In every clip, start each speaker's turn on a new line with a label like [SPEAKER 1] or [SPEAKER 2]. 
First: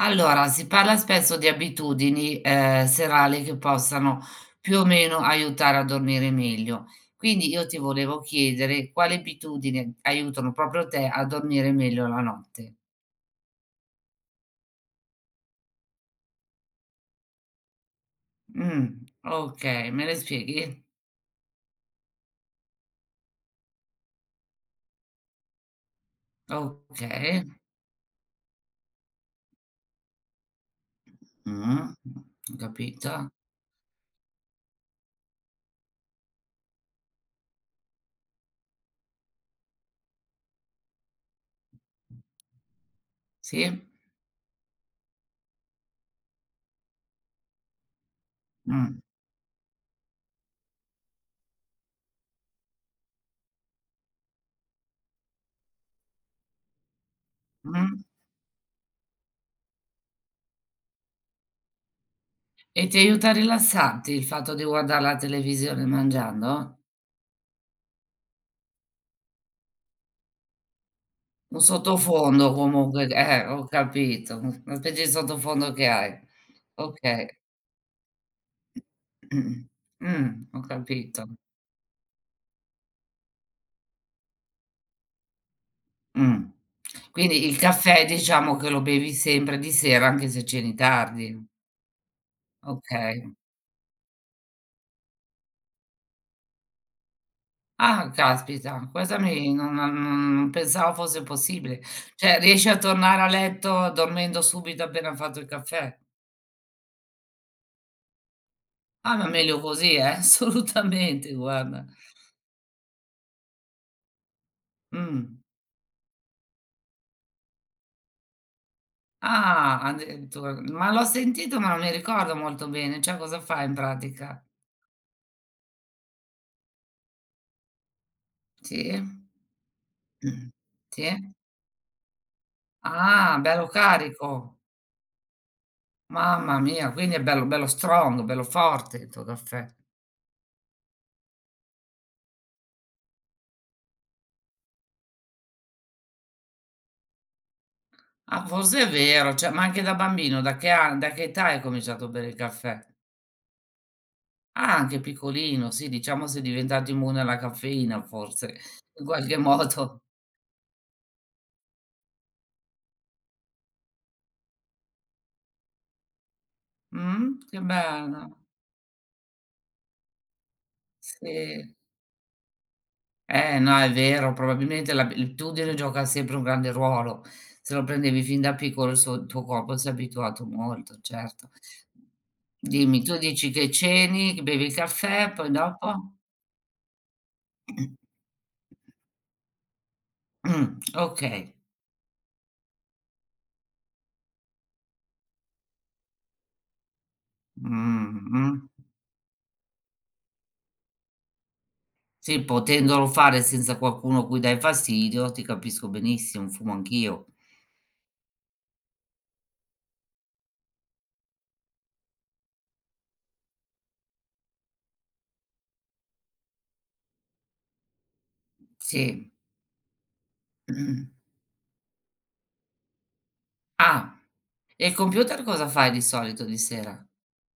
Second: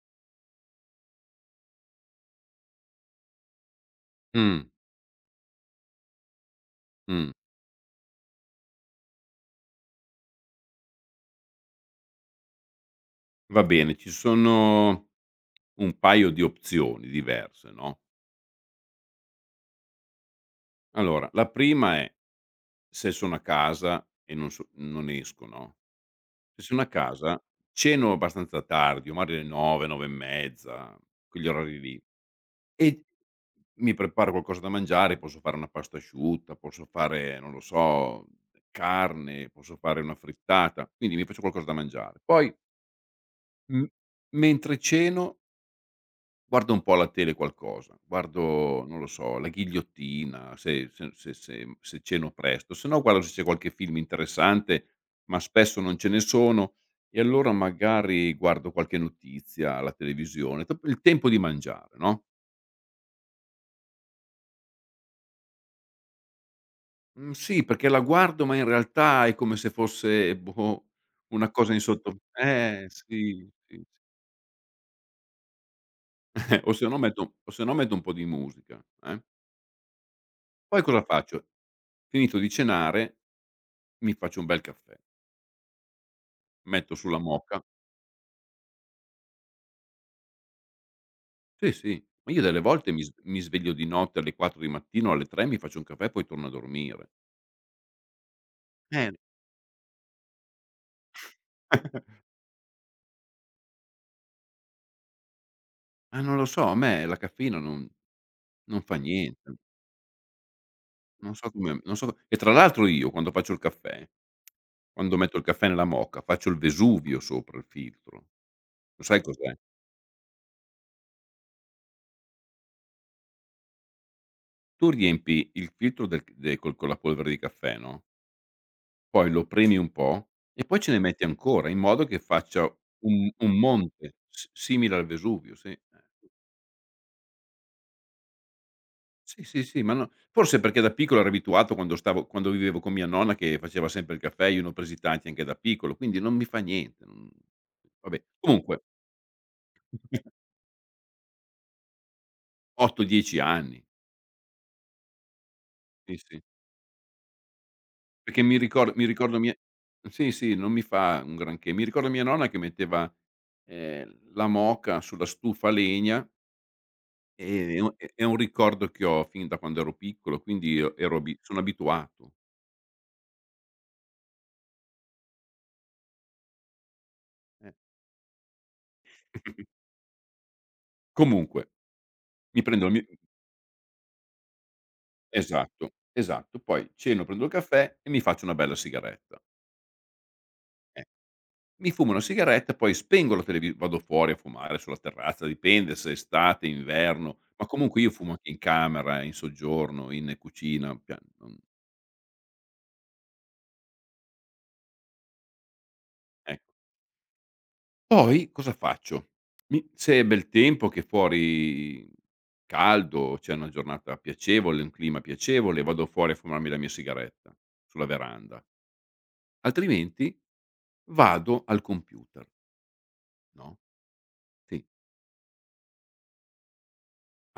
[SPEAKER 1] Allora, si parla spesso di abitudini, serali che possano
[SPEAKER 2] Mh.
[SPEAKER 1] più o meno aiutare a dormire meglio.
[SPEAKER 2] Mh.
[SPEAKER 1] Quindi io ti volevo chiedere quali abitudini aiutano proprio te a dormire meglio la notte.
[SPEAKER 2] Va bene, ci sono un paio di opzioni diverse, no.
[SPEAKER 1] Mh, okay, me le spieghi?
[SPEAKER 2] Allora, la prima è: se sono a casa e non so non esco, no, se sono a casa
[SPEAKER 1] Okay.
[SPEAKER 2] ceno abbastanza tardi, o magari alle 9, 9 e mezza, quegli
[SPEAKER 1] Mh,
[SPEAKER 2] orari lì,
[SPEAKER 1] ho
[SPEAKER 2] e
[SPEAKER 1] capito.
[SPEAKER 2] mi preparo qualcosa da mangiare. Posso fare una pasta asciutta, posso fare, non lo so, carne, posso fare una frittata, quindi mi faccio qualcosa da mangiare. Poi, m
[SPEAKER 1] Sì.
[SPEAKER 2] mentre ceno guardo un po' alla tele qualcosa, guardo,
[SPEAKER 1] Mh,
[SPEAKER 2] non lo so, La Ghigliottina, se ceno presto, se no guardo se c'è qualche film interessante, ma spesso non ce ne sono, e allora
[SPEAKER 1] mh.
[SPEAKER 2] magari guardo qualche notizia alla televisione, dopo il tempo di mangiare, no.
[SPEAKER 1] E ti aiuta a rilassarti il fatto di guardar la televisione mangiando?
[SPEAKER 2] Mhmm, sì, perché la guardo, ma in realtà è come se fosse, boh, una
[SPEAKER 1] Un
[SPEAKER 2] cosa in sotto,
[SPEAKER 1] sottofondo comunque
[SPEAKER 2] sì,
[SPEAKER 1] ho
[SPEAKER 2] sì.
[SPEAKER 1] capito, un una specie di sottofondo che hai.
[SPEAKER 2] O se no metto
[SPEAKER 1] Okay.
[SPEAKER 2] un po' di musica, eh.
[SPEAKER 1] Ho
[SPEAKER 2] Poi cosa
[SPEAKER 1] capito.
[SPEAKER 2] faccio? Finito di cenare, mi faccio un bel caffè.
[SPEAKER 1] Mh.
[SPEAKER 2] Metto sulla
[SPEAKER 1] Quindi il
[SPEAKER 2] moka.
[SPEAKER 1] caffè diciamo che lo bevi sempre di sera anche se ceni tardi.
[SPEAKER 2] Sì, sì, ma io delle volte
[SPEAKER 1] Okay.
[SPEAKER 2] mi sveglio di notte alle 4 di mattino o alle 3, mi faccio un caffè e poi torno a dormire.
[SPEAKER 1] Ah, caspita,
[SPEAKER 2] Eh.
[SPEAKER 1] questa mi non non non non pensavo fosse possibile. Cioè riesci a tornare a letto dormendo subito appena fatto il caffè?
[SPEAKER 2] Ma non lo so, a me la caffeina non fa
[SPEAKER 1] Ah, ma
[SPEAKER 2] niente.
[SPEAKER 1] meglio così assolutamente
[SPEAKER 2] Non so come
[SPEAKER 1] guarda.
[SPEAKER 2] non so, e tra l'altro io quando faccio il caffè, quando metto
[SPEAKER 1] Mh.
[SPEAKER 2] il caffè nella moka, faccio il Vesuvio sopra il filtro. Lo sai cos'è?
[SPEAKER 1] Ah, addirittura. Ma l'ho sentito, ma non mi ricordo molto bene. Cioè, cosa fa in pratica?
[SPEAKER 2] Tu riempi il filtro del c de col con la polvere di caffè, no?
[SPEAKER 1] Sì?
[SPEAKER 2] Poi lo premi un po'
[SPEAKER 1] Mh.
[SPEAKER 2] e poi ce ne
[SPEAKER 1] Sì?
[SPEAKER 2] metti ancora, in modo che faccia un
[SPEAKER 1] Ah,
[SPEAKER 2] un
[SPEAKER 1] bello
[SPEAKER 2] monte s
[SPEAKER 1] carico.
[SPEAKER 2] simile al Vesuvio, sì.
[SPEAKER 1] Mamma mia, quindi è bello bello strong, bello forte il tuo
[SPEAKER 2] Sì, sì,
[SPEAKER 1] caffè.
[SPEAKER 2] sì, ma no, forse perché da piccolo ero abituato, quando stavo quando vivevo con mia nonna che faceva sempre il caffè, io ne ho presi tanti anche da piccolo, quindi non mi fa niente, non vabbè.
[SPEAKER 1] Ah,
[SPEAKER 2] Comunque
[SPEAKER 1] forse è vero, cioè ma anche da bambino, da che età hai cominciato a bere il caffè?
[SPEAKER 2] 8, 10 anni,
[SPEAKER 1] Ah, anche piccolino, sì,
[SPEAKER 2] sì,
[SPEAKER 1] diciamo
[SPEAKER 2] sì,
[SPEAKER 1] sei diventato immune alla caffeina
[SPEAKER 2] perché
[SPEAKER 1] forse,
[SPEAKER 2] mi
[SPEAKER 1] in qualche
[SPEAKER 2] ricordo mia,
[SPEAKER 1] modo.
[SPEAKER 2] sì, sì, non mi fa un granché. Mi ricordo mia nonna che metteva, la moka sulla stufa a legna.
[SPEAKER 1] Mh? Che
[SPEAKER 2] È un
[SPEAKER 1] bello.
[SPEAKER 2] ricordo che ho fin da quando ero piccolo, quindi io ero abi sono
[SPEAKER 1] Sì.
[SPEAKER 2] abituato,
[SPEAKER 1] No, è vero, probabilmente l'abitudine gioca sempre un grande ruolo.
[SPEAKER 2] eh.
[SPEAKER 1] Se lo prendevi fin da piccolo il suo il tuo corpo si è abituato molto, certo.
[SPEAKER 2] Comunque, mi prendo il
[SPEAKER 1] Dimmi,
[SPEAKER 2] mi
[SPEAKER 1] tu dici che ceni, che bevi il caffè, poi
[SPEAKER 2] esatto,
[SPEAKER 1] dopo?
[SPEAKER 2] esatto. Poi ceno, prendo il caffè e mi faccio una bella sigaretta, eh.
[SPEAKER 1] Okay.
[SPEAKER 2] Mi fumo una sigaretta, poi spengo la televi vado fuori a fumare sulla terrazza, dipende se è estate, inverno, ma comunque io fumo anche
[SPEAKER 1] Mh-mh.
[SPEAKER 2] in camera, in soggiorno, in cucina, cioè non
[SPEAKER 1] Sì, potendolo fare senza qualcuno cui dai fastidio, ti capisco benissimo,
[SPEAKER 2] ec
[SPEAKER 1] fumo anch'io.
[SPEAKER 2] Poi cosa faccio? Mi Se è bel tempo che fuori caldo, c'è una giornata piacevole, un clima piacevole, vado fuori a fumarmi la mia sigaretta sulla veranda,
[SPEAKER 1] Sì.
[SPEAKER 2] altrimenti vado al computer, no,
[SPEAKER 1] Ah,
[SPEAKER 2] sì.
[SPEAKER 1] e il computer cosa fai di solito di sera?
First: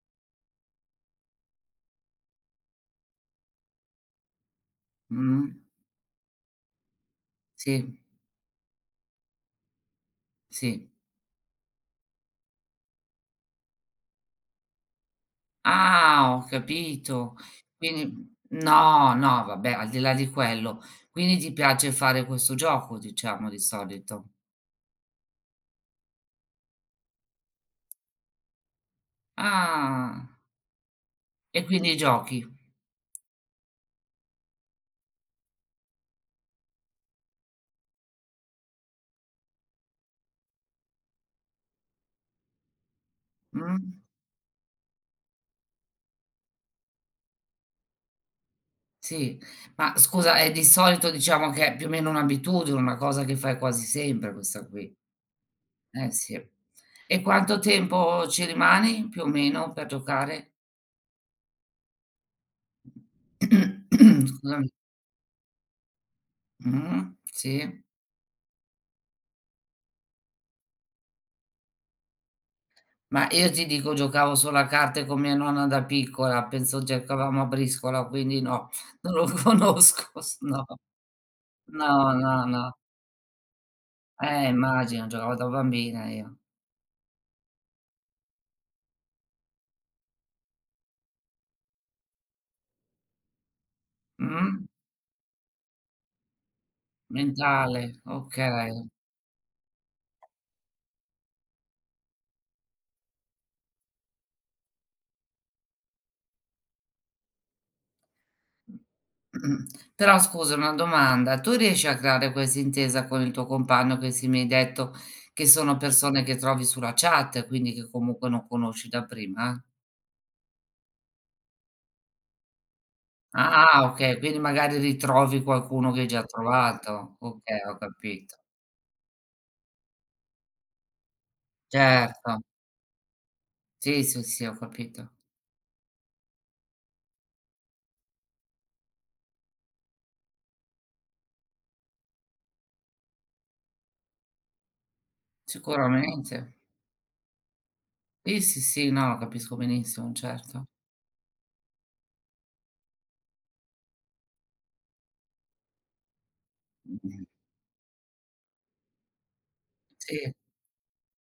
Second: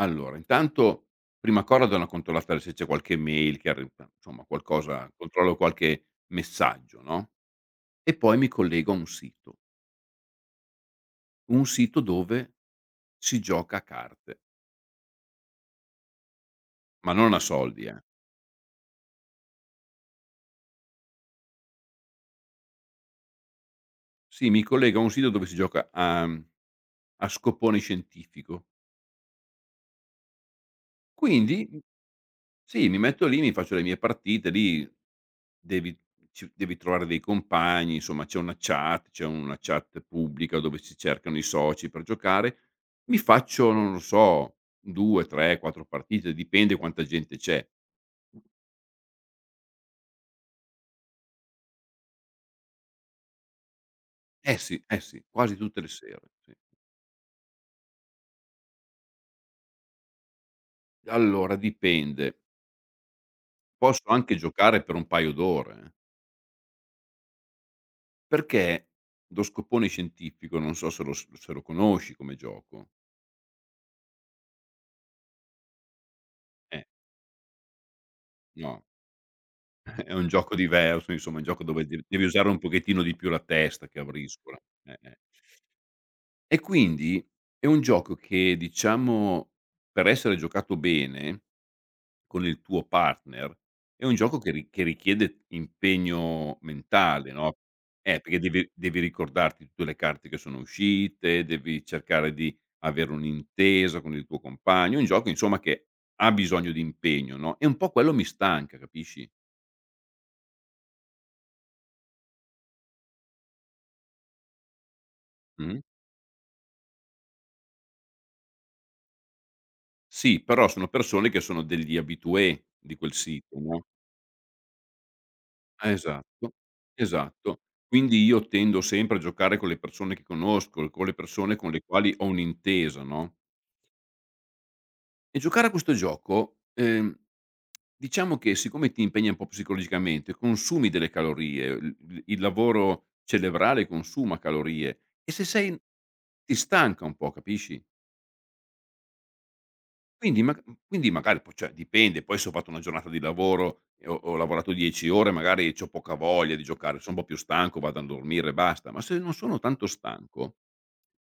[SPEAKER 2] Allora, intanto prima cosa do una controllata se c'è qualche mail che arri insomma qualcosa,
[SPEAKER 1] Mh,
[SPEAKER 2] controllo qualche messaggio, no,
[SPEAKER 1] sì,
[SPEAKER 2] e poi mi collego a
[SPEAKER 1] sì.
[SPEAKER 2] un sito dove si gioca a carte,
[SPEAKER 1] Ah, ho
[SPEAKER 2] ma non
[SPEAKER 1] capito.
[SPEAKER 2] a soldi, eh.
[SPEAKER 1] Quindi no, no, vabbè, al di là di quello. Quindi ti piace fare questo gioco, diciamo, di solito.
[SPEAKER 2] Sì, mi collega a un sito dove si gioca a a scoppone scientifico.
[SPEAKER 1] Ah, e
[SPEAKER 2] Quindi
[SPEAKER 1] quindi giochi?
[SPEAKER 2] sì, mi metto lì, mi faccio le mie partite. Lì devi ci devi trovare dei compagni, insomma c'è una chat pubblica dove si cercano i soci per giocare. Mi faccio,
[SPEAKER 1] Mh?
[SPEAKER 2] non lo so, 2, 3, 4 partite, dipende quanta gente c'è.
[SPEAKER 1] Sì. Ma scusa, è di solito diciamo che è più o meno un'abitudine, una cosa che fai quasi sempre questa
[SPEAKER 2] Sì,
[SPEAKER 1] qui.
[SPEAKER 2] eh sì, quasi tutte le sere,
[SPEAKER 1] Sì.
[SPEAKER 2] sì.
[SPEAKER 1] E quanto tempo ci rimani più o meno per giocare?
[SPEAKER 2] Allora dipende. Posso anche
[SPEAKER 1] Scusami.
[SPEAKER 2] giocare per un paio d'ore, eh.
[SPEAKER 1] Mh-mh, sì.
[SPEAKER 2] Perché lo scoppone scientifico, non so se lo conosci come gioco.
[SPEAKER 1] Ma io ti dico, giocavo solo a carte con mia nonna da piccola, penso
[SPEAKER 2] Eh,
[SPEAKER 1] giocavamo a briscola, quindi no,
[SPEAKER 2] no,
[SPEAKER 1] non lo
[SPEAKER 2] è
[SPEAKER 1] conosco,
[SPEAKER 2] un
[SPEAKER 1] s
[SPEAKER 2] gioco
[SPEAKER 1] no,
[SPEAKER 2] diverso, insomma, è un gioco dove
[SPEAKER 1] no,
[SPEAKER 2] devi
[SPEAKER 1] no,
[SPEAKER 2] usare un
[SPEAKER 1] no.
[SPEAKER 2] pochettino di più la testa che a briscola.
[SPEAKER 1] Immagino,
[SPEAKER 2] Eh.
[SPEAKER 1] giocavo da bambina io.
[SPEAKER 2] E quindi è un gioco che, diciamo, per essere giocato bene con il tuo partner, è un gioco
[SPEAKER 1] Mh?
[SPEAKER 2] che richiede impegno mentale, no,
[SPEAKER 1] Mentale,
[SPEAKER 2] perché
[SPEAKER 1] okay.
[SPEAKER 2] devi ricordarti tutte le carte che sono uscite, devi cercare di avere un'intesa con il tuo compagno, è un gioco insomma che ha bisogno di impegno, no, e un po' quello mi stanca, capisci?
[SPEAKER 1] Mm. Però scusa, una domanda, tu riesci a creare questa intesa con il tuo compagno che sì mi hai detto che sono
[SPEAKER 2] Mh.
[SPEAKER 1] persone che trovi sulla chat, quindi che comunque non conosci da prima? Eh?
[SPEAKER 2] Sì, però sono persone che sono degli habitué di quel sito,
[SPEAKER 1] Ah,
[SPEAKER 2] no?
[SPEAKER 1] okay, quindi magari ritrovi qualcuno che hai già
[SPEAKER 2] Esatto,
[SPEAKER 1] trovato.
[SPEAKER 2] esatto.
[SPEAKER 1] Okay, ho
[SPEAKER 2] Quindi
[SPEAKER 1] capito.
[SPEAKER 2] io tendo sempre a giocare con le persone che conosco, con le persone con le quali ho
[SPEAKER 1] Certo.
[SPEAKER 2] un'intesa, no?
[SPEAKER 1] Sì, sì, sì, ho capito.
[SPEAKER 2] E giocare a questo gioco, diciamo che siccome ti impegna un po' psicologicamente, consumi delle calorie, il lavoro cerebrale consuma calorie, e se sei ti
[SPEAKER 1] Sicuramente.
[SPEAKER 2] stanca un po', capisci?
[SPEAKER 1] Sì, sì, sì, no, lo capisco benissimo,
[SPEAKER 2] Quindi ma
[SPEAKER 1] certo.
[SPEAKER 2] quindi magari poi cioè dipende, poi se ho fatto una giornata di lavoro e ho lavorato 10 ore, magari c'ho poca voglia di giocare, son un po'
[SPEAKER 1] Mh-mh.
[SPEAKER 2] più stanco, vado a dormire e basta, ma se non sono tanto
[SPEAKER 1] Sì,
[SPEAKER 2] stanco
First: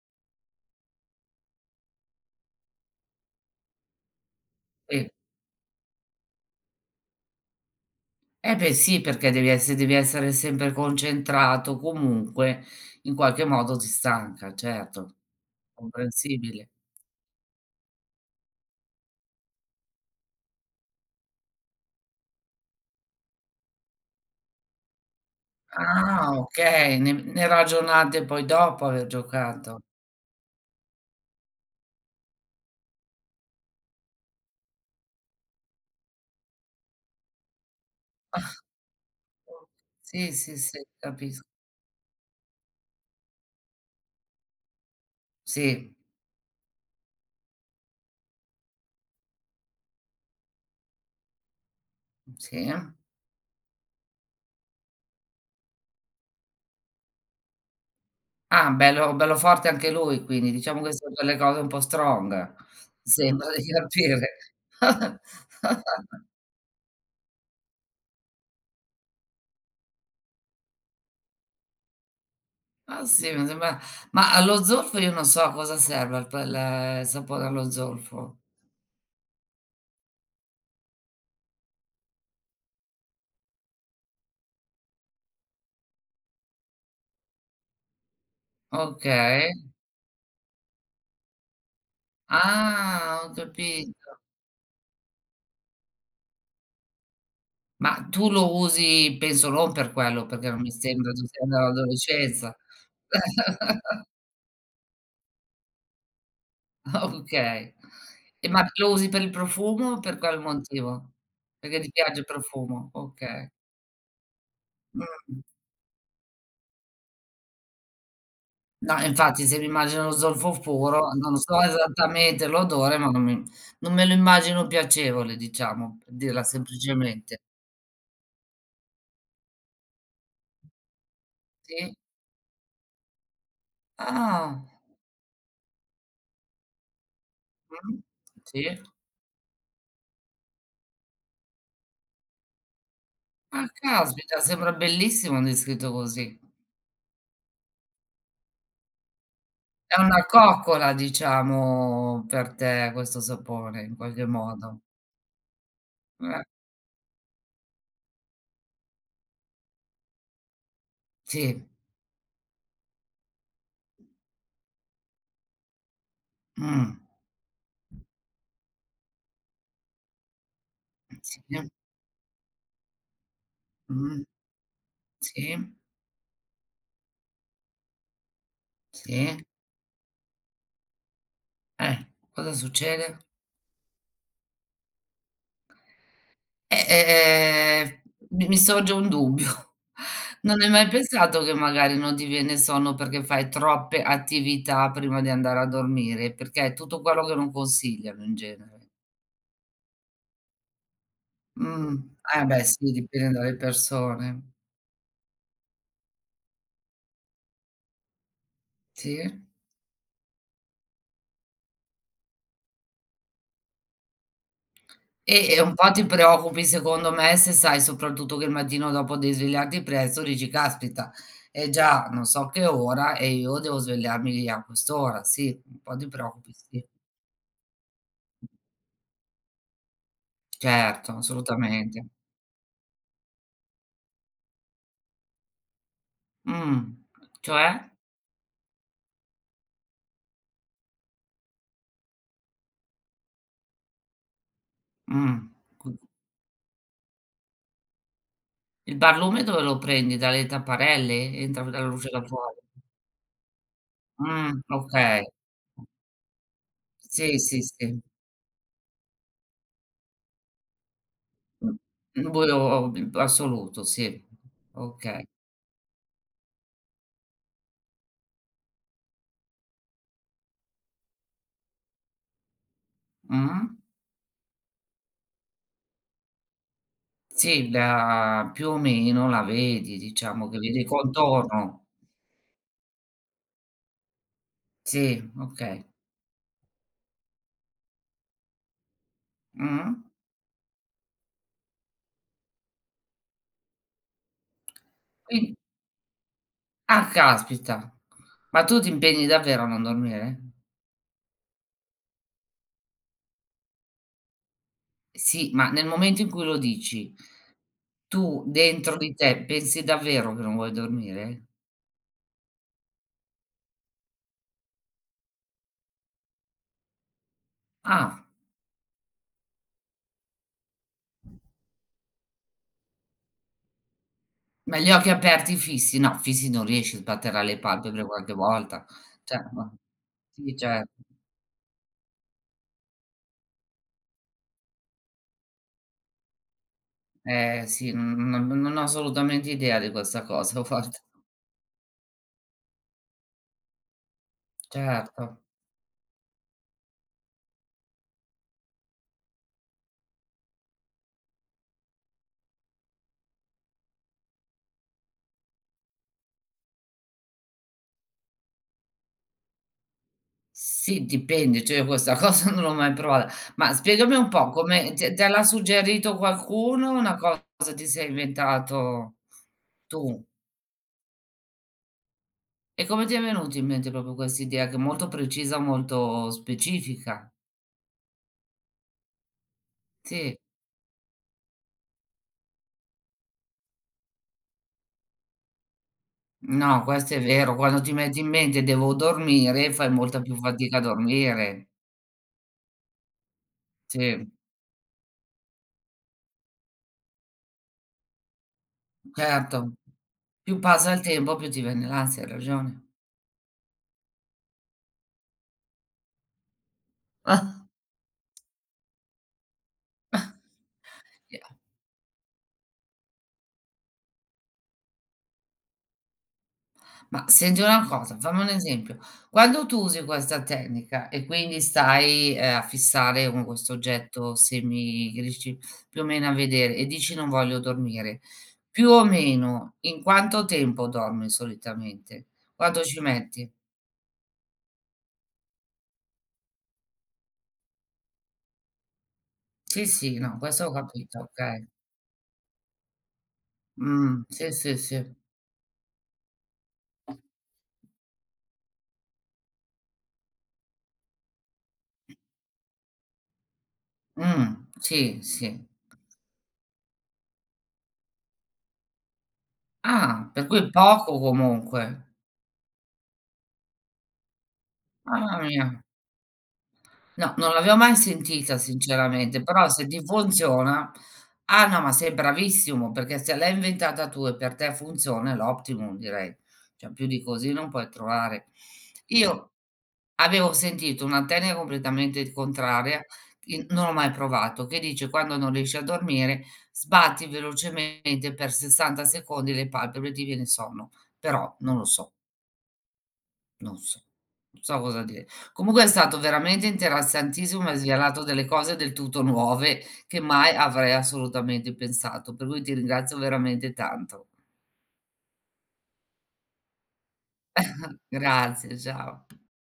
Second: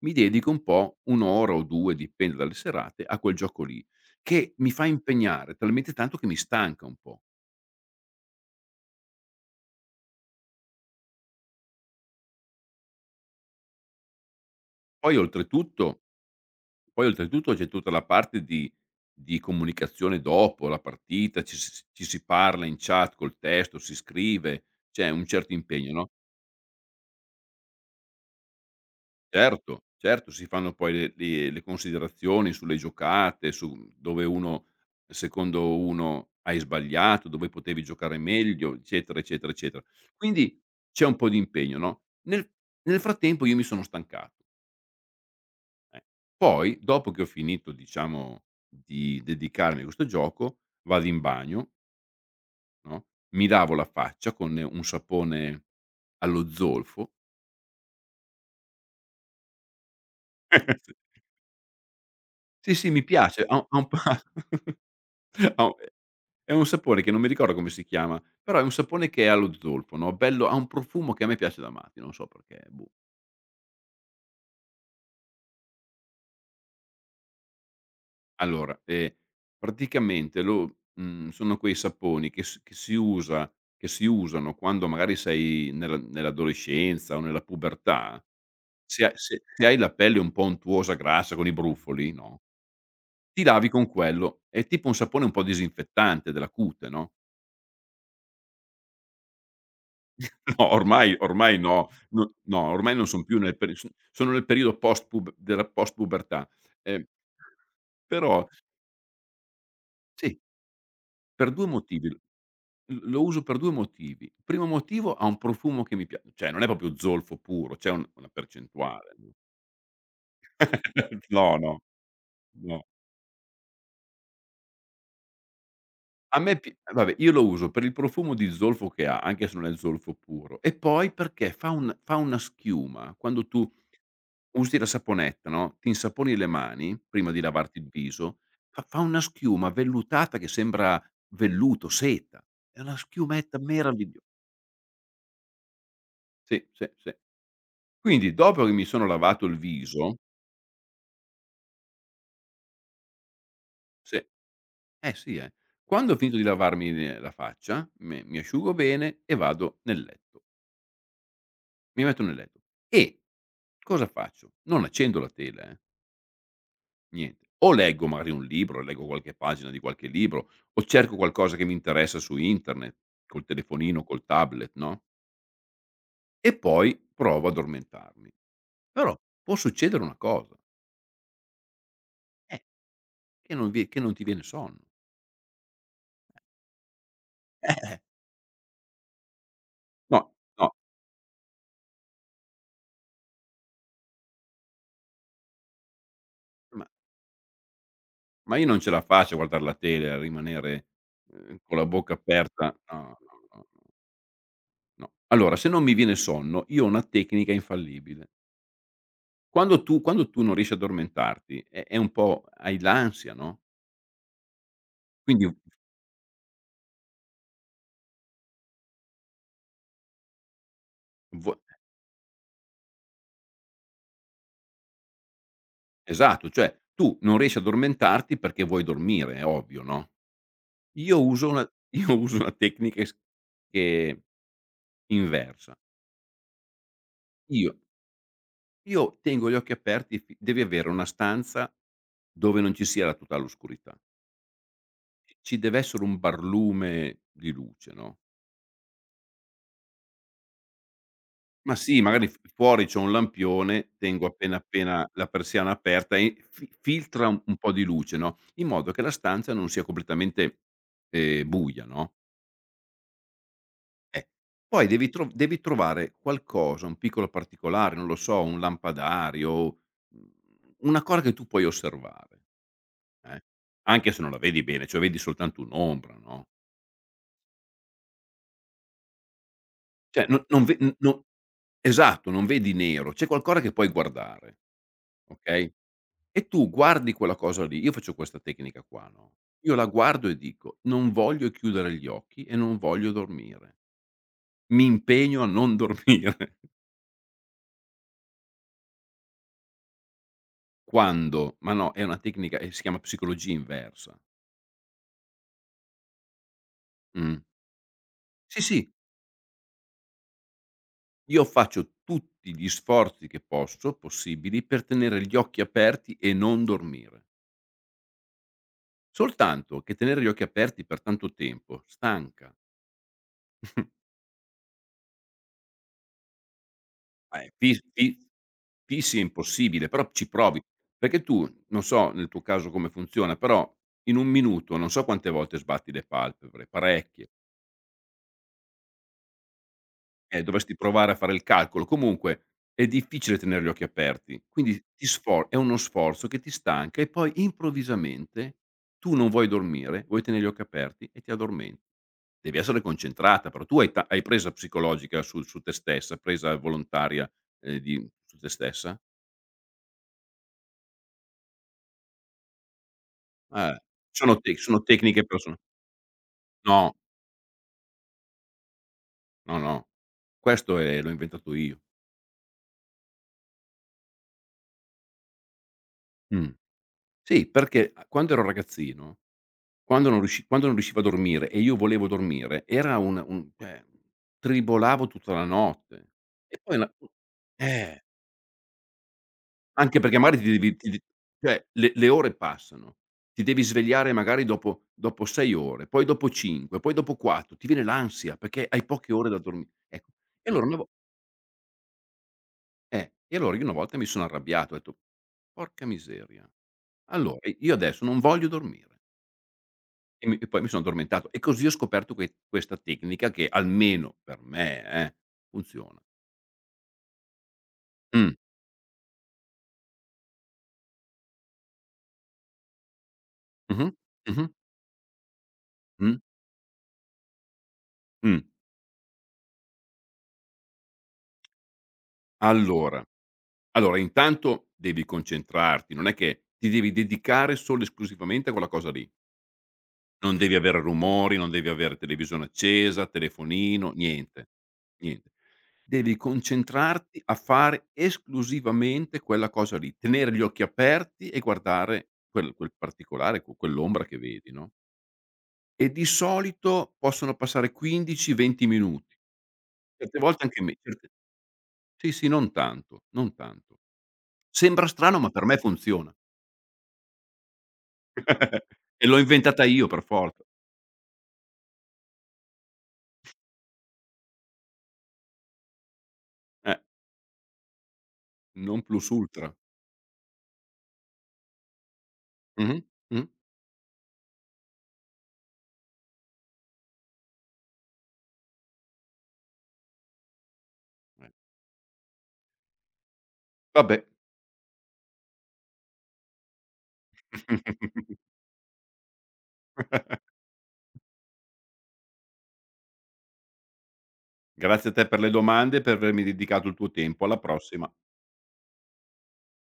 [SPEAKER 2] mi dedico un po', 1 ora o 2, dipende dalle serate, a quel gioco lì, che mi fa
[SPEAKER 1] sì.
[SPEAKER 2] impegnare talmente tanto che mi stanca un po'.
[SPEAKER 1] Eh beh sì, perché devi essere sempre concentrato, comunque in qualche modo ti stanca,
[SPEAKER 2] Poi
[SPEAKER 1] certo.
[SPEAKER 2] oltretutto
[SPEAKER 1] Comprensibile.
[SPEAKER 2] Poi oltretutto c'è tutta la parte di comunicazione dopo la partita, ci si parla in chat col testo, si scrive, c'è un certo impegno, no?
[SPEAKER 1] Ah, okay, ne ragionate poi dopo aver giocato.
[SPEAKER 2] Certo, certo, si fanno poi le considerazioni sulle giocate, su dove uno secondo uno hai sbagliato, dove potevi giocare meglio, eccetera, eccetera, eccetera.
[SPEAKER 1] Sì, sì,
[SPEAKER 2] Quindi
[SPEAKER 1] sì,
[SPEAKER 2] c'è un po' di
[SPEAKER 1] capisco.
[SPEAKER 2] impegno, no, nel frattempo io mi sono stancato,
[SPEAKER 1] Sì.
[SPEAKER 2] eh. Poi dopo che ho finito, diciamo, di dedicarmi a questo gioco, vado in bagno,
[SPEAKER 1] Sì.
[SPEAKER 2] no, mi lavo la faccia con un sapone allo zolfo.
[SPEAKER 1] Ah, bello bello forte anche lui quindi, diciamo che son delle cose un po' strong,
[SPEAKER 2] Sì, sì, mi piace,
[SPEAKER 1] sembra di
[SPEAKER 2] ha un pa
[SPEAKER 1] capire.
[SPEAKER 2] ha un- È un sapone che non mi ricordo come si chiama, però è un sapone che è allo zolfo, no, bello, ha un profumo che a me piace da matti, non so perché, boh.
[SPEAKER 1] Ah sì, mi sembra ma allo zolfo io non so a cosa serva per il sapone allo zolfo.
[SPEAKER 2] Allora, praticamente lo sono quei saponi che si usano quando magari sei nella nell'adolescenza o nella pubertà, se ha se
[SPEAKER 1] Okay.
[SPEAKER 2] se hai la pelle un po' untuosa, grassa, con i brufoli, no,
[SPEAKER 1] Ah, ho
[SPEAKER 2] ti lavi con
[SPEAKER 1] capito.
[SPEAKER 2] quello. È tipo un sapone un po' disinfettante della cute, no?
[SPEAKER 1] Ma tu lo usi penso non per quello, perché non
[SPEAKER 2] No,
[SPEAKER 1] mi sembra tu sia
[SPEAKER 2] ormai no. No,
[SPEAKER 1] nell'adolescenza.
[SPEAKER 2] no, ormai non son più nel peri son sono nel periodo post pub della post pubertà. Ehm,
[SPEAKER 1] Okay.
[SPEAKER 2] però
[SPEAKER 1] E ma lo usi per il profumo o per quale
[SPEAKER 2] sì,
[SPEAKER 1] motivo?
[SPEAKER 2] per 2
[SPEAKER 1] Perché ti
[SPEAKER 2] motivi.
[SPEAKER 1] piace il profumo,
[SPEAKER 2] L Lo uso
[SPEAKER 1] okay.
[SPEAKER 2] per 2 motivi. Primo motivo, ha un
[SPEAKER 1] Mh.
[SPEAKER 2] profumo che mi pia cioè non è proprio zolfo puro, c'è un una
[SPEAKER 1] No,
[SPEAKER 2] percentuale.
[SPEAKER 1] infatti se mi immagino lo zolfo puro, non
[SPEAKER 2] No,
[SPEAKER 1] so
[SPEAKER 2] no,
[SPEAKER 1] esattamente
[SPEAKER 2] no.
[SPEAKER 1] l'odore, ma non me lo immagino piacevole, diciamo, per
[SPEAKER 2] A
[SPEAKER 1] dirla
[SPEAKER 2] me pi vabbè, io
[SPEAKER 1] semplicemente.
[SPEAKER 2] lo uso per il profumo di zolfo che ha, anche se non è zolfo puro, e poi perché
[SPEAKER 1] Sì?
[SPEAKER 2] fa una schiuma quando tu
[SPEAKER 1] Ah.
[SPEAKER 2] usi la saponetta, no, ti insaponi le mani prima di lavarti il
[SPEAKER 1] Mh.
[SPEAKER 2] viso,
[SPEAKER 1] Sì.
[SPEAKER 2] fa una schiuma vellutata che sembra velluto, seta. È una schiumetta
[SPEAKER 1] Ah,
[SPEAKER 2] meraviglio
[SPEAKER 1] caspita, sembra bellissimo descritto così.
[SPEAKER 2] sì, sì, sì. Quindi dopo che mi sono lavato il
[SPEAKER 1] È
[SPEAKER 2] viso,
[SPEAKER 1] una coccola, diciamo, per te questo sapore in
[SPEAKER 2] sì,
[SPEAKER 1] qualche
[SPEAKER 2] eh
[SPEAKER 1] modo.
[SPEAKER 2] sì, quando ho finito di
[SPEAKER 1] Eh,
[SPEAKER 2] lavarmi le la faccia, me mi asciugo bene e vado nel letto.
[SPEAKER 1] sì.
[SPEAKER 2] Mi metto nel letto e cosa faccio? Non accendo la tela, eh.
[SPEAKER 1] Mh.
[SPEAKER 2] Niente. O leggo magari un libro, leggo qualche pagina di qualche libro, o cerco
[SPEAKER 1] Sì,
[SPEAKER 2] qualcosa che mi interessa su internet, col telefonino,
[SPEAKER 1] mh-mh,
[SPEAKER 2] col tablet, no,
[SPEAKER 1] sì,
[SPEAKER 2] e poi provo ad addormentarmi. Però
[SPEAKER 1] sì.
[SPEAKER 2] può succedere una cosa.
[SPEAKER 1] Eh, cosa
[SPEAKER 2] Eh.
[SPEAKER 1] succede?
[SPEAKER 2] Che non ti viene sonno.
[SPEAKER 1] Eh,
[SPEAKER 2] Eh.
[SPEAKER 1] ehm, mi sorge un dubbio.
[SPEAKER 2] No,
[SPEAKER 1] Non hai
[SPEAKER 2] no,
[SPEAKER 1] mai pensato che magari non ti viene sonno perché fai troppe attività prima di andare a dormire? Perché è
[SPEAKER 2] ma
[SPEAKER 1] tutto quello che non consigliano in
[SPEAKER 2] ma io non ce
[SPEAKER 1] genere.
[SPEAKER 2] la faccio a guardar la tele, a rimanere, con la
[SPEAKER 1] Mh,
[SPEAKER 2] bocca
[SPEAKER 1] eh beh
[SPEAKER 2] aperta.
[SPEAKER 1] sì,
[SPEAKER 2] No,
[SPEAKER 1] dipende
[SPEAKER 2] no,
[SPEAKER 1] dalle
[SPEAKER 2] no, no,
[SPEAKER 1] persone.
[SPEAKER 2] no. Allora, se non mi viene sonno, io ho una tecnica infallibile.
[SPEAKER 1] Sì?
[SPEAKER 2] Quando tu non riesci ad addormentarti è un po' hai l'ansia, no? Quindi
[SPEAKER 1] E un po' ti preoccupi secondo me se sai soprattutto che il mattino dopo devi svegliarti presto, dici: "Caspita,
[SPEAKER 2] vuo
[SPEAKER 1] è già non so che ora e io devo svegliarmi a quest'ora." Sì, un po' ti
[SPEAKER 2] esatto,
[SPEAKER 1] preoccupi,
[SPEAKER 2] cioè
[SPEAKER 1] sì.
[SPEAKER 2] tu non riesci ad addormentarti perché vuoi dormire, è ovvio, no,
[SPEAKER 1] Certo,
[SPEAKER 2] io uso una
[SPEAKER 1] assolutamente.
[SPEAKER 2] io uso una tecnica es che inversa.
[SPEAKER 1] Mh. Cioè?
[SPEAKER 2] Io io tengo gli occhi aperti fi devi avere una stanza dove non ci sia la totale oscurità.
[SPEAKER 1] Mh.
[SPEAKER 2] Ci deve
[SPEAKER 1] Qui
[SPEAKER 2] essere un barlume di luce, no,
[SPEAKER 1] il barlume dove lo prendi? Dalle tapparelle? Entra
[SPEAKER 2] ma
[SPEAKER 1] dalla
[SPEAKER 2] sì,
[SPEAKER 1] luce da
[SPEAKER 2] magari f
[SPEAKER 1] fuori?
[SPEAKER 2] fuori c'ho un lampione, tengo appena appena
[SPEAKER 1] Okay.
[SPEAKER 2] la persiana aperta e fi filtra
[SPEAKER 1] Sì,
[SPEAKER 2] un
[SPEAKER 1] sì,
[SPEAKER 2] po' di
[SPEAKER 1] sì.
[SPEAKER 2] luce, no, in modo che la stanza non sia completamente,
[SPEAKER 1] Mh.
[SPEAKER 2] buia, no?
[SPEAKER 1] Un buio assoluto, sì.
[SPEAKER 2] Eh, poi
[SPEAKER 1] Okay.
[SPEAKER 2] devi trovare qualcosa, un piccolo particolare, non lo so, un lampadario, mhmm, una cosa che tu puoi osservare, eh,
[SPEAKER 1] Mh.
[SPEAKER 2] anche se non la vedi bene, cioè vedi soltanto un'ombra, no,
[SPEAKER 1] Sì, la più o meno la vedi,
[SPEAKER 2] cioè no
[SPEAKER 1] diciamo che
[SPEAKER 2] non ve
[SPEAKER 1] vedi il
[SPEAKER 2] n no
[SPEAKER 1] contorno.
[SPEAKER 2] esatto, non vedi nero, c'è qualcosa che puoi guardare,
[SPEAKER 1] Sì,
[SPEAKER 2] okay,
[SPEAKER 1] okay.
[SPEAKER 2] e tu guardi quella cosa lì. Io faccio questa tecnica qua, no, io la
[SPEAKER 1] Mh-mh.
[SPEAKER 2] guardo e dico: "Non voglio chiudere gli occhi e non voglio dormire. Mi impegno a
[SPEAKER 1] Quindi
[SPEAKER 2] non dormire."
[SPEAKER 1] ah caspita, ma tu ti impegni davvero a non dormire?
[SPEAKER 2] Quando ma no, è una tecnica e si chiama psicologia inversa.
[SPEAKER 1] Sì, ma nel momento in cui lo dici,
[SPEAKER 2] Mh.
[SPEAKER 1] tu
[SPEAKER 2] Sì, sì,
[SPEAKER 1] dentro di te pensi davvero che non vuoi
[SPEAKER 2] io
[SPEAKER 1] dormire?
[SPEAKER 2] faccio tutti gli sforzi che posso possibili per tenere gli occhi aperti e non dormire.
[SPEAKER 1] Ah,
[SPEAKER 2] Soltanto che tenere gli occhi aperti per tanto tempo stanca.
[SPEAKER 1] ma gli occhi aperti fissi? No, fissi non riesci, sbatterai
[SPEAKER 2] Eh.
[SPEAKER 1] le
[SPEAKER 2] Fi
[SPEAKER 1] palpebre
[SPEAKER 2] fi
[SPEAKER 1] qualche volta.
[SPEAKER 2] Fissi è
[SPEAKER 1] Cioè, ma
[SPEAKER 2] impossibile, però ci
[SPEAKER 1] sì,
[SPEAKER 2] provi,
[SPEAKER 1] certo.
[SPEAKER 2] perché tu non so nel tuo caso come funziona, però in 1 minuto non so quante volte sbatti le palpebre, parecchie.
[SPEAKER 1] Eh sì, non ho assolutamente idea di questa cosa,
[SPEAKER 2] Dovresti
[SPEAKER 1] guarda.
[SPEAKER 2] provare a fare il calcolo. Comunque è difficile tenere gli occhi aperti, quindi ti
[SPEAKER 1] Certo.
[SPEAKER 2] sfor è uno sforzo che ti stanca e poi improvvisamente tu non vuoi dormire, vuoi tenere gli occhi aperti e ti addormenti. Devi essere concentrata, però tu hai ta hai presa psicologica su te stessa, presa volontaria, di su te stessa?
[SPEAKER 1] Sì, dipende, cioè io questa cosa non l'ho mai provata. Ma
[SPEAKER 2] Eh,
[SPEAKER 1] spiegami un po'
[SPEAKER 2] sono
[SPEAKER 1] come te
[SPEAKER 2] tecniche
[SPEAKER 1] te l'ha
[SPEAKER 2] person,
[SPEAKER 1] suggerito qualcuno o
[SPEAKER 2] no,
[SPEAKER 1] una cosa ti sei inventato
[SPEAKER 2] no, no,
[SPEAKER 1] tu?
[SPEAKER 2] questo è l'ho inventato io.
[SPEAKER 1] E come ti è venuta in mente proprio questa idea che è molto precisa, molto
[SPEAKER 2] Mh.
[SPEAKER 1] specifica?
[SPEAKER 2] Sì, perché a quando ero ragazzino,
[SPEAKER 1] Sì.
[SPEAKER 2] quando non riuscivo a dormire e io volevo dormire, era un, cioè, tribolavo tutta la notte. E poi
[SPEAKER 1] No,
[SPEAKER 2] la,
[SPEAKER 1] questo è vero, quando ti
[SPEAKER 2] eh,
[SPEAKER 1] metti in mente: "Devo dormire", fai
[SPEAKER 2] anche perché
[SPEAKER 1] molta più
[SPEAKER 2] magari ti devi
[SPEAKER 1] fatica a
[SPEAKER 2] ti de cioè
[SPEAKER 1] dormire.
[SPEAKER 2] le ore passano, ti devi svegliare
[SPEAKER 1] Sì,
[SPEAKER 2] magari dopo 6 ore, poi dopo 5, poi dopo 4, ti viene l'ansia perché hai poche ore da dormi,
[SPEAKER 1] certo.
[SPEAKER 2] ecco. E
[SPEAKER 1] Più
[SPEAKER 2] allora una vo
[SPEAKER 1] passa il tempo più ti viene l'ansia, hai ragione.
[SPEAKER 2] eh, e allora io una volta mi sono arrabbiato, ho detto: "Porca miseria, allora io adesso non voglio dormire." E poi mi sono addormentato e così ho scoperto questa tecnica che, almeno per me, funziona.
[SPEAKER 1] Ma senti una cosa,
[SPEAKER 2] Mh.
[SPEAKER 1] fammi un esempio. Quando tu usi questa tecnica e quindi stai, a fissare con questo
[SPEAKER 2] Mh-mh.
[SPEAKER 1] oggetto
[SPEAKER 2] Mh-mh.
[SPEAKER 1] semi che riesci più o
[SPEAKER 2] Mh.
[SPEAKER 1] meno a vedere e dici: "Non voglio dormire",
[SPEAKER 2] Mh.
[SPEAKER 1] più o meno in quanto tempo dormi solitamente? Quanto ci
[SPEAKER 2] Allora
[SPEAKER 1] metti?
[SPEAKER 2] allora, intanto devi concentrarti, non è che ti devi dedicare solo e esclusivamente a quella cosa lì.
[SPEAKER 1] Sì, sì,
[SPEAKER 2] Non
[SPEAKER 1] no,
[SPEAKER 2] devi
[SPEAKER 1] questo ho
[SPEAKER 2] avere
[SPEAKER 1] capito,
[SPEAKER 2] rumori, non
[SPEAKER 1] okay.
[SPEAKER 2] devi avere televisione accesa, telefonino, niente,
[SPEAKER 1] Sì, sì, sì.
[SPEAKER 2] niente. Devi concentrarti a fare esclusivamente quella cosa lì, tenere gli occhi aperti e guardare quel particolare, quell'ombra che vedi, no?
[SPEAKER 1] Sì, sì.
[SPEAKER 2] E di solito possono passare 15, 20 minuti, certe
[SPEAKER 1] Ah,
[SPEAKER 2] volte
[SPEAKER 1] per
[SPEAKER 2] anche
[SPEAKER 1] cui
[SPEAKER 2] me certe,
[SPEAKER 1] poco comunque.
[SPEAKER 2] sì, sì, non tanto, non tanto. Sembra strano, ma
[SPEAKER 1] Mamma
[SPEAKER 2] per me
[SPEAKER 1] mia.
[SPEAKER 2] funziona.
[SPEAKER 1] No, non l'avevo mai sentita
[SPEAKER 2] E l'ho
[SPEAKER 1] sinceramente,
[SPEAKER 2] inventata
[SPEAKER 1] però se
[SPEAKER 2] io
[SPEAKER 1] ti
[SPEAKER 2] per forza.
[SPEAKER 1] funziona ah, no, ma sei bravissimo, perché se l'hai inventata tu e per te funziona è l'optimum direi,
[SPEAKER 2] Eh,
[SPEAKER 1] cioè più di così non puoi trovare.
[SPEAKER 2] non plus ultra.
[SPEAKER 1] Io avevo sentito una tesi completamente
[SPEAKER 2] Mh-mh,
[SPEAKER 1] contraria,
[SPEAKER 2] mh.
[SPEAKER 1] in non l'ho mai provato, che dice: "Quando non riesci a dormire, sbatti velocemente per 60 secondi le palpebre e ti viene sonno",
[SPEAKER 2] Eh,
[SPEAKER 1] però non lo so. Non so,
[SPEAKER 2] vabbè.
[SPEAKER 1] non so cosa dire. Comunque è stato veramente interessantissimo, mi hai svelato delle cose del tutto nuove che mai avrei assolutamente pensato, per cui ti ringrazio veramente tanto.
[SPEAKER 2] Grazie a te per le domande e per avermi dedicato il tuo tempo. Alla prossima.
[SPEAKER 1] Grazie, ciao.